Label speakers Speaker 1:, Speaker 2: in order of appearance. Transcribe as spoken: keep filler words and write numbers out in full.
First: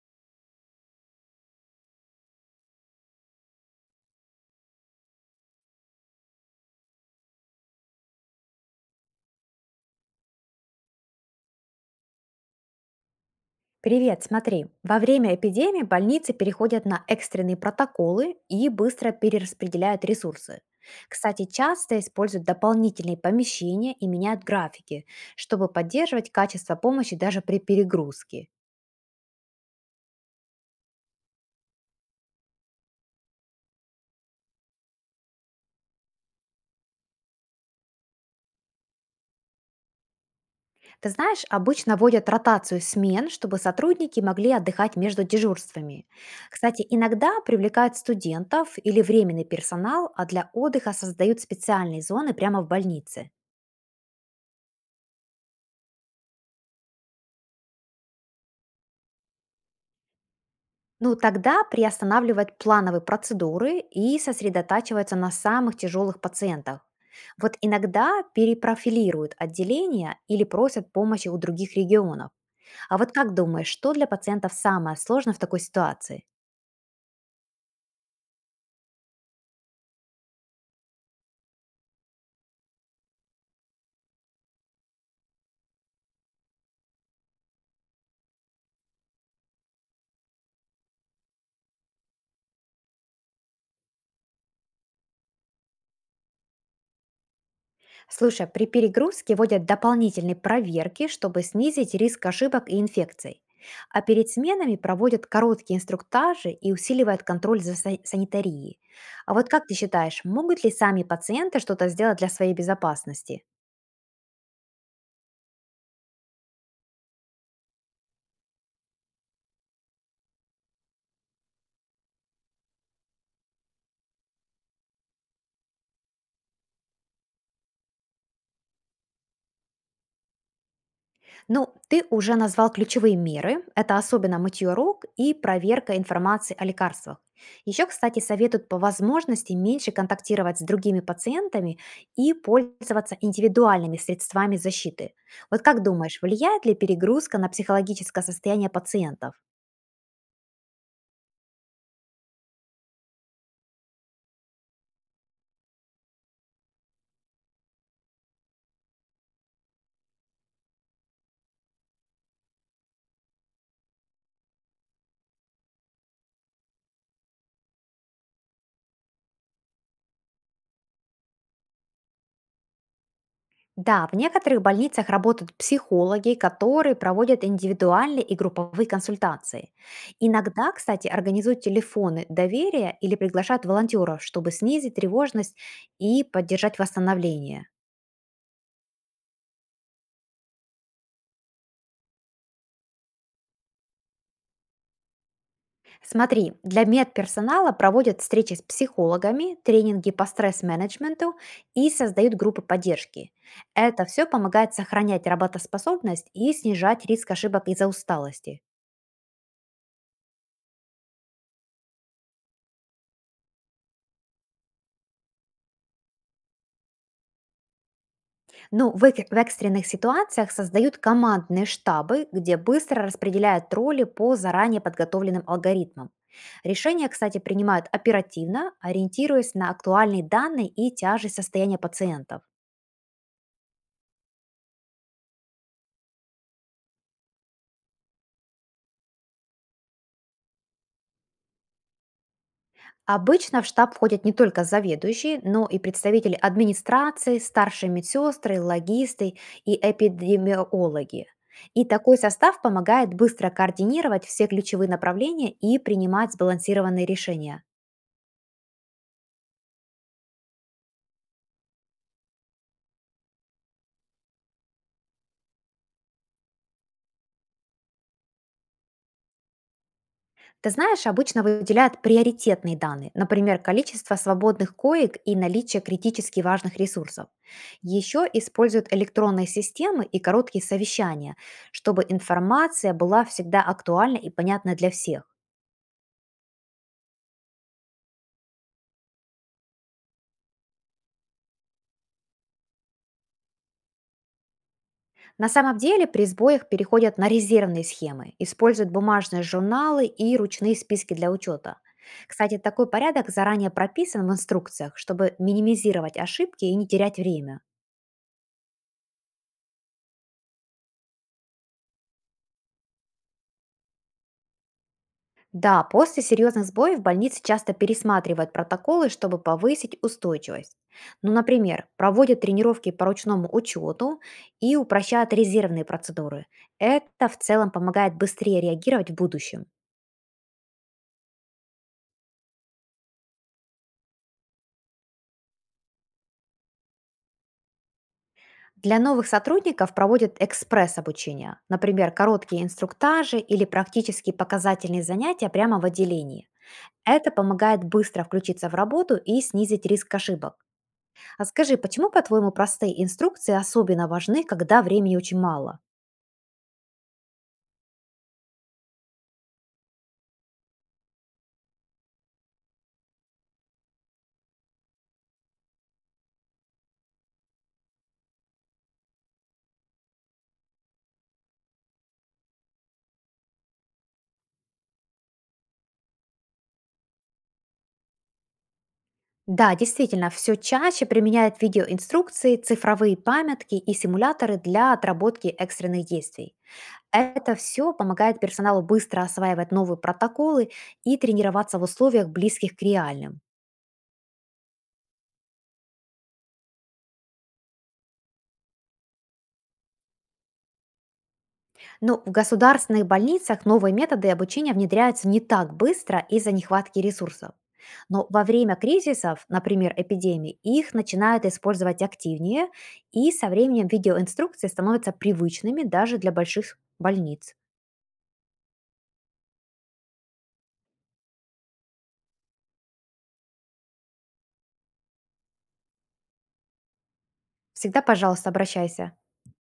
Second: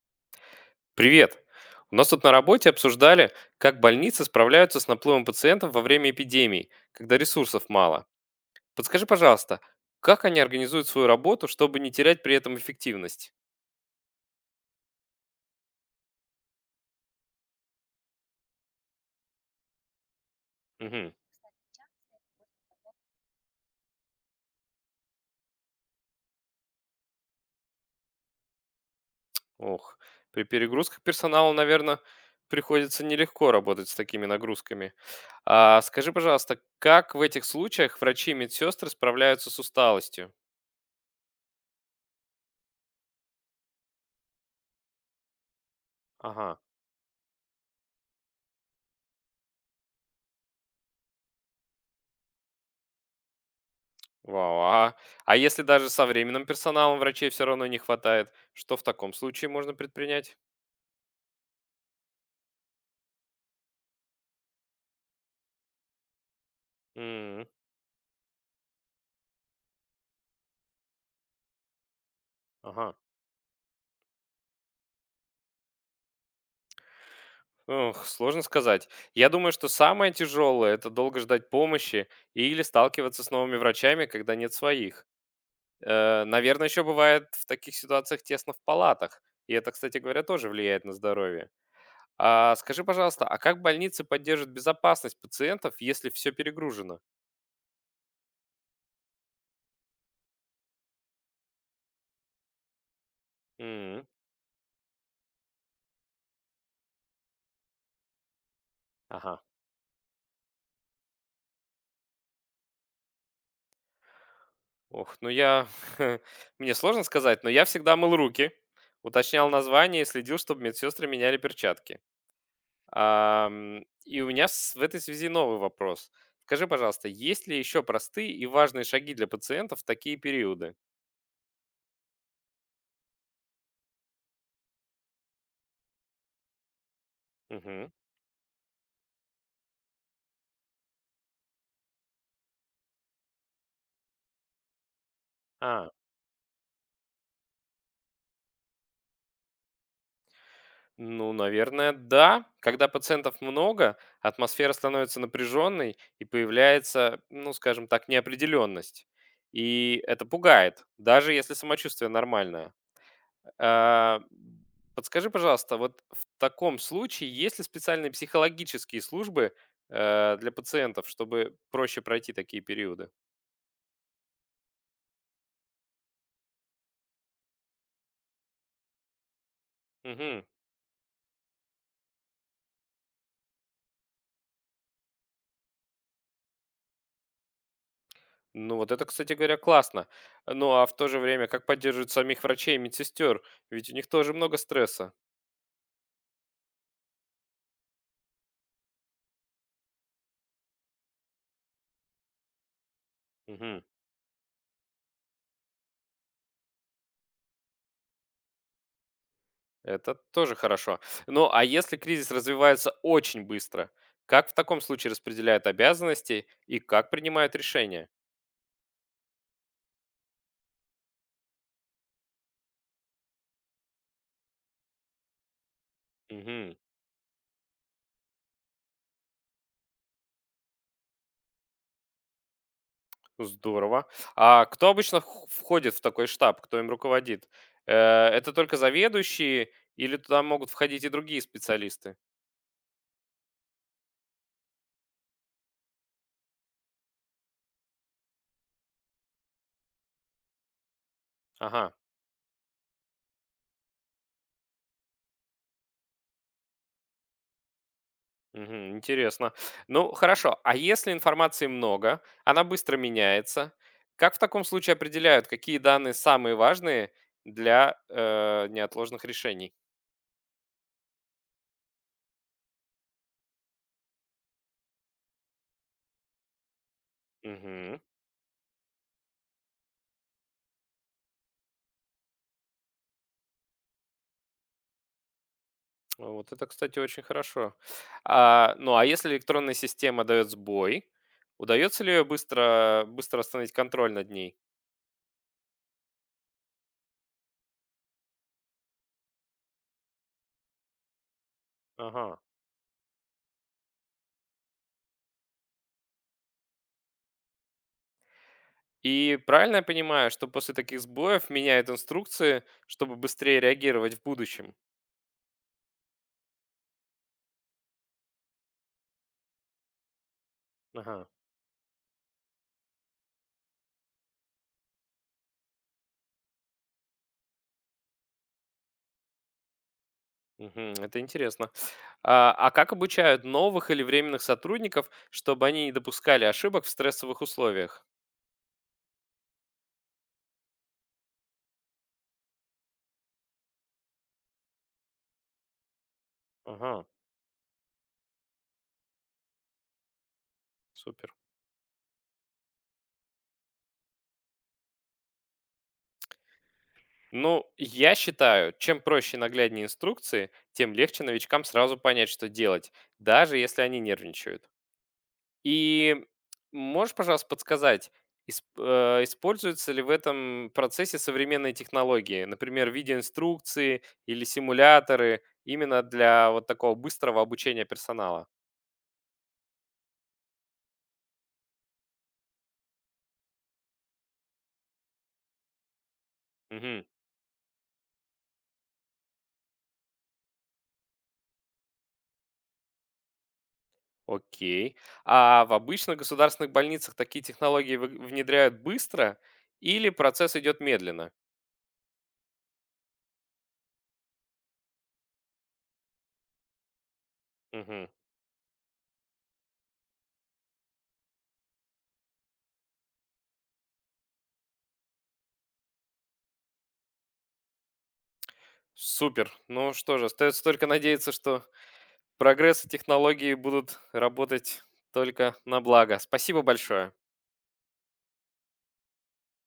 Speaker 1: Привет! У нас тут на работе обсуждали, как больницы справляются с наплывом пациентов во время эпидемий, когда ресурсов мало. Подскажи, пожалуйста, как они организуют свою работу, чтобы не терять при этом эффективность?
Speaker 2: Привет, смотри. Во время эпидемии больницы переходят на экстренные протоколы и быстро перераспределяют ресурсы.
Speaker 1: Мгм.
Speaker 2: Кстати, часто используют дополнительные помещения и меняют графики, чтобы поддерживать качество помощи даже при перегрузке.
Speaker 1: Ох, при перегрузках персонала, наверное, приходится нелегко работать с такими нагрузками. А скажи, пожалуйста, как в этих случаях врачи и медсестры справляются с усталостью?
Speaker 2: Ты знаешь, обычно вводят ротацию смен, чтобы сотрудники могли отдыхать между дежурствами.
Speaker 1: Ага.
Speaker 2: Кстати, иногда привлекают студентов или временный персонал, а для отдыха создают специальные зоны прямо в больнице.
Speaker 1: Вау, ага. А если даже со временным персоналом врачей все равно не хватает, что в таком случае можно предпринять?
Speaker 2: Ну, тогда приостанавливать плановые процедуры и сосредотачиваться на самых тяжелых пациентах.
Speaker 1: М.
Speaker 2: Вот иногда перепрофилируют отделения или просят помощи у других регионов.
Speaker 1: Ага.
Speaker 2: А вот как думаешь, что для пациентов самое сложное в такой ситуации?
Speaker 1: Ох, сложно сказать. Я думаю, что самое тяжелое– это долго ждать помощи или сталкиваться с новыми врачами, когда нет своих. Э, Наверное, еще бывает в таких ситуациях тесно в палатах. И это, кстати говоря, тоже влияет на здоровье. А скажи, пожалуйста, а как больницы поддерживают безопасность пациентов, если все перегружено?
Speaker 2: Слушай, а при перегрузке вводят дополнительные проверки, чтобы снизить риск ошибок и инфекций. А
Speaker 1: М.
Speaker 2: перед сменами проводят короткие инструктажи и усиливают контроль за са- санитарией. А
Speaker 1: Ага.
Speaker 2: вот как ты считаешь, могут ли сами пациенты что-то сделать для своей безопасности?
Speaker 1: Ох, ну я мне сложно сказать, но я всегда мыл руки, уточнял название и следил, чтобы медсестры меняли перчатки. Ам, и у меня с- в этой связи новый вопрос. Скажи, пожалуйста, есть ли еще простые и важные шаги для пациентов в такие периоды?
Speaker 2: Ну, ты уже назвал ключевые меры. Это особенно мытье рук и проверка информации о лекарствах. Еще,
Speaker 1: Мгм.
Speaker 2: кстати, советуют по возможности меньше контактировать с другими пациентами и пользоваться индивидуальными средствами защиты. Вот как
Speaker 1: А,
Speaker 2: думаешь, влияет ли перегрузка на психологическое состояние пациентов?
Speaker 1: ну, наверное, да. Когда пациентов много, атмосфера становится напряженной и появляется, ну, скажем так, неопределенность. И это пугает, даже если самочувствие нормальное. А, подскажи, пожалуйста, вот в таком случае есть ли специальные психологические службы э, для пациентов, чтобы проще пройти такие периоды?
Speaker 2: Да, в некоторых больницах работают психологи, которые проводят индивидуальные и групповые консультации.
Speaker 1: Мгм.
Speaker 2: Иногда, кстати, организуют телефоны доверия или приглашают волонтеров, чтобы снизить тревожность и поддержать восстановление.
Speaker 1: Ну вот это, кстати говоря, классно. Ну а в то же время, как поддерживают самих врачей и медсестер? Ведь у них тоже много стресса.
Speaker 2: Смотри, для медперсонала проводят встречи с психологами, тренинги по стресс-менеджменту и создают группы поддержки.
Speaker 1: Мгм.
Speaker 2: Это все помогает сохранять работоспособность и снижать риск ошибок из-за усталости.
Speaker 1: Это тоже хорошо. Ну а если кризис развивается очень быстро, как в таком случае распределяют обязанности и как принимают решения?
Speaker 2: Ну, в, эк- в экстренных ситуациях создают командные штабы, где быстро распределяют роли по заранее подготовленным алгоритмам.
Speaker 1: Мгм.
Speaker 2: Решения, кстати, принимают оперативно, ориентируясь на актуальные данные и тяжесть состояния пациентов.
Speaker 1: Здорово. А кто обычно вх- входит в такой штаб, кто им руководит? Э, Это только заведующие или туда могут входить и другие специалисты?
Speaker 2: Обычно в штаб входят не только заведующие, но и представители администрации, старшие медсестры, логисты и эпидемиологи. И
Speaker 1: Ага,
Speaker 2: такой состав помогает быстро координировать все ключевые направления и принимать сбалансированные решения.
Speaker 1: мгм, интересно. Ну, хорошо. А если информации много, она быстро меняется, как в таком случае определяют, какие данные самые важные для э, неотложных решений?
Speaker 2: Ты знаешь, обычно выделяют приоритетные данные, например, количество свободных коек и наличие критически важных ресурсов. Еще используют электронные системы и короткие совещания, чтобы информация была всегда актуальна и понятна для всех.
Speaker 1: Ну, вот это, кстати, очень хорошо. А, ну, а если электронная система дает сбой, удается ли ее быстро, быстро восстановить контроль над ней?
Speaker 2: На самом деле при сбоях переходят на резервные схемы, используют бумажные журналы и ручные списки для учета.
Speaker 1: Ага.
Speaker 2: Кстати, такой порядок заранее прописан в инструкциях, чтобы минимизировать ошибки и не терять время.
Speaker 1: И правильно я понимаю, что после таких сбоев меняют инструкции, чтобы быстрее реагировать в будущем?
Speaker 2: Да, после серьезных сбоев больницы часто пересматривают протоколы, чтобы повысить устойчивость.
Speaker 1: Ага.
Speaker 2: Ну, например, проводят тренировки по ручному учету и упрощают резервные процедуры. Это в целом помогает быстрее реагировать в будущем.
Speaker 1: Мгм, это интересно. А, а как обучают новых или временных сотрудников, чтобы они не допускали ошибок в стрессовых условиях?
Speaker 2: Для новых сотрудников проводят экспресс-обучение, например, короткие инструктажи или практические показательные занятия прямо в отделении.
Speaker 1: Ага,
Speaker 2: Это помогает быстро включиться в работу и снизить риск ошибок.
Speaker 1: супер.
Speaker 2: А скажи, почему, по-твоему, простые инструкции особенно важны, когда времени очень мало?
Speaker 1: Ну, я считаю, чем проще и нагляднее инструкции, тем легче новичкам сразу понять, что делать, даже если они нервничают. И можешь, пожалуйста, подсказать, исп- э, используются ли в этом процессе современные технологии, например, видеоинструкции или симуляторы, именно для вот такого быстрого обучения персонала?
Speaker 2: Да, действительно, все чаще применяют видеоинструкции, цифровые памятки и симуляторы для отработки экстренных действий.
Speaker 1: Мгм.
Speaker 2: Это все помогает персоналу быстро осваивать новые протоколы и тренироваться в условиях, близких к реальным.
Speaker 1: Окей. А в обычных государственных больницах такие технологии вы- внедряют быстро или процесс идет медленно?
Speaker 2: Но в государственных больницах новые методы обучения внедряются не так быстро из-за нехватки ресурсов.
Speaker 1: Мгм.
Speaker 2: Но во время кризисов, например, эпидемий, их начинают использовать активнее, и со временем видеоинструкции становятся привычными даже для больших больниц.
Speaker 1: Супер. Ну что же, остается только надеяться, что прогресс и технологии будут работать только на благо. Спасибо большое.
Speaker 2: Всегда, пожалуйста, обращайся.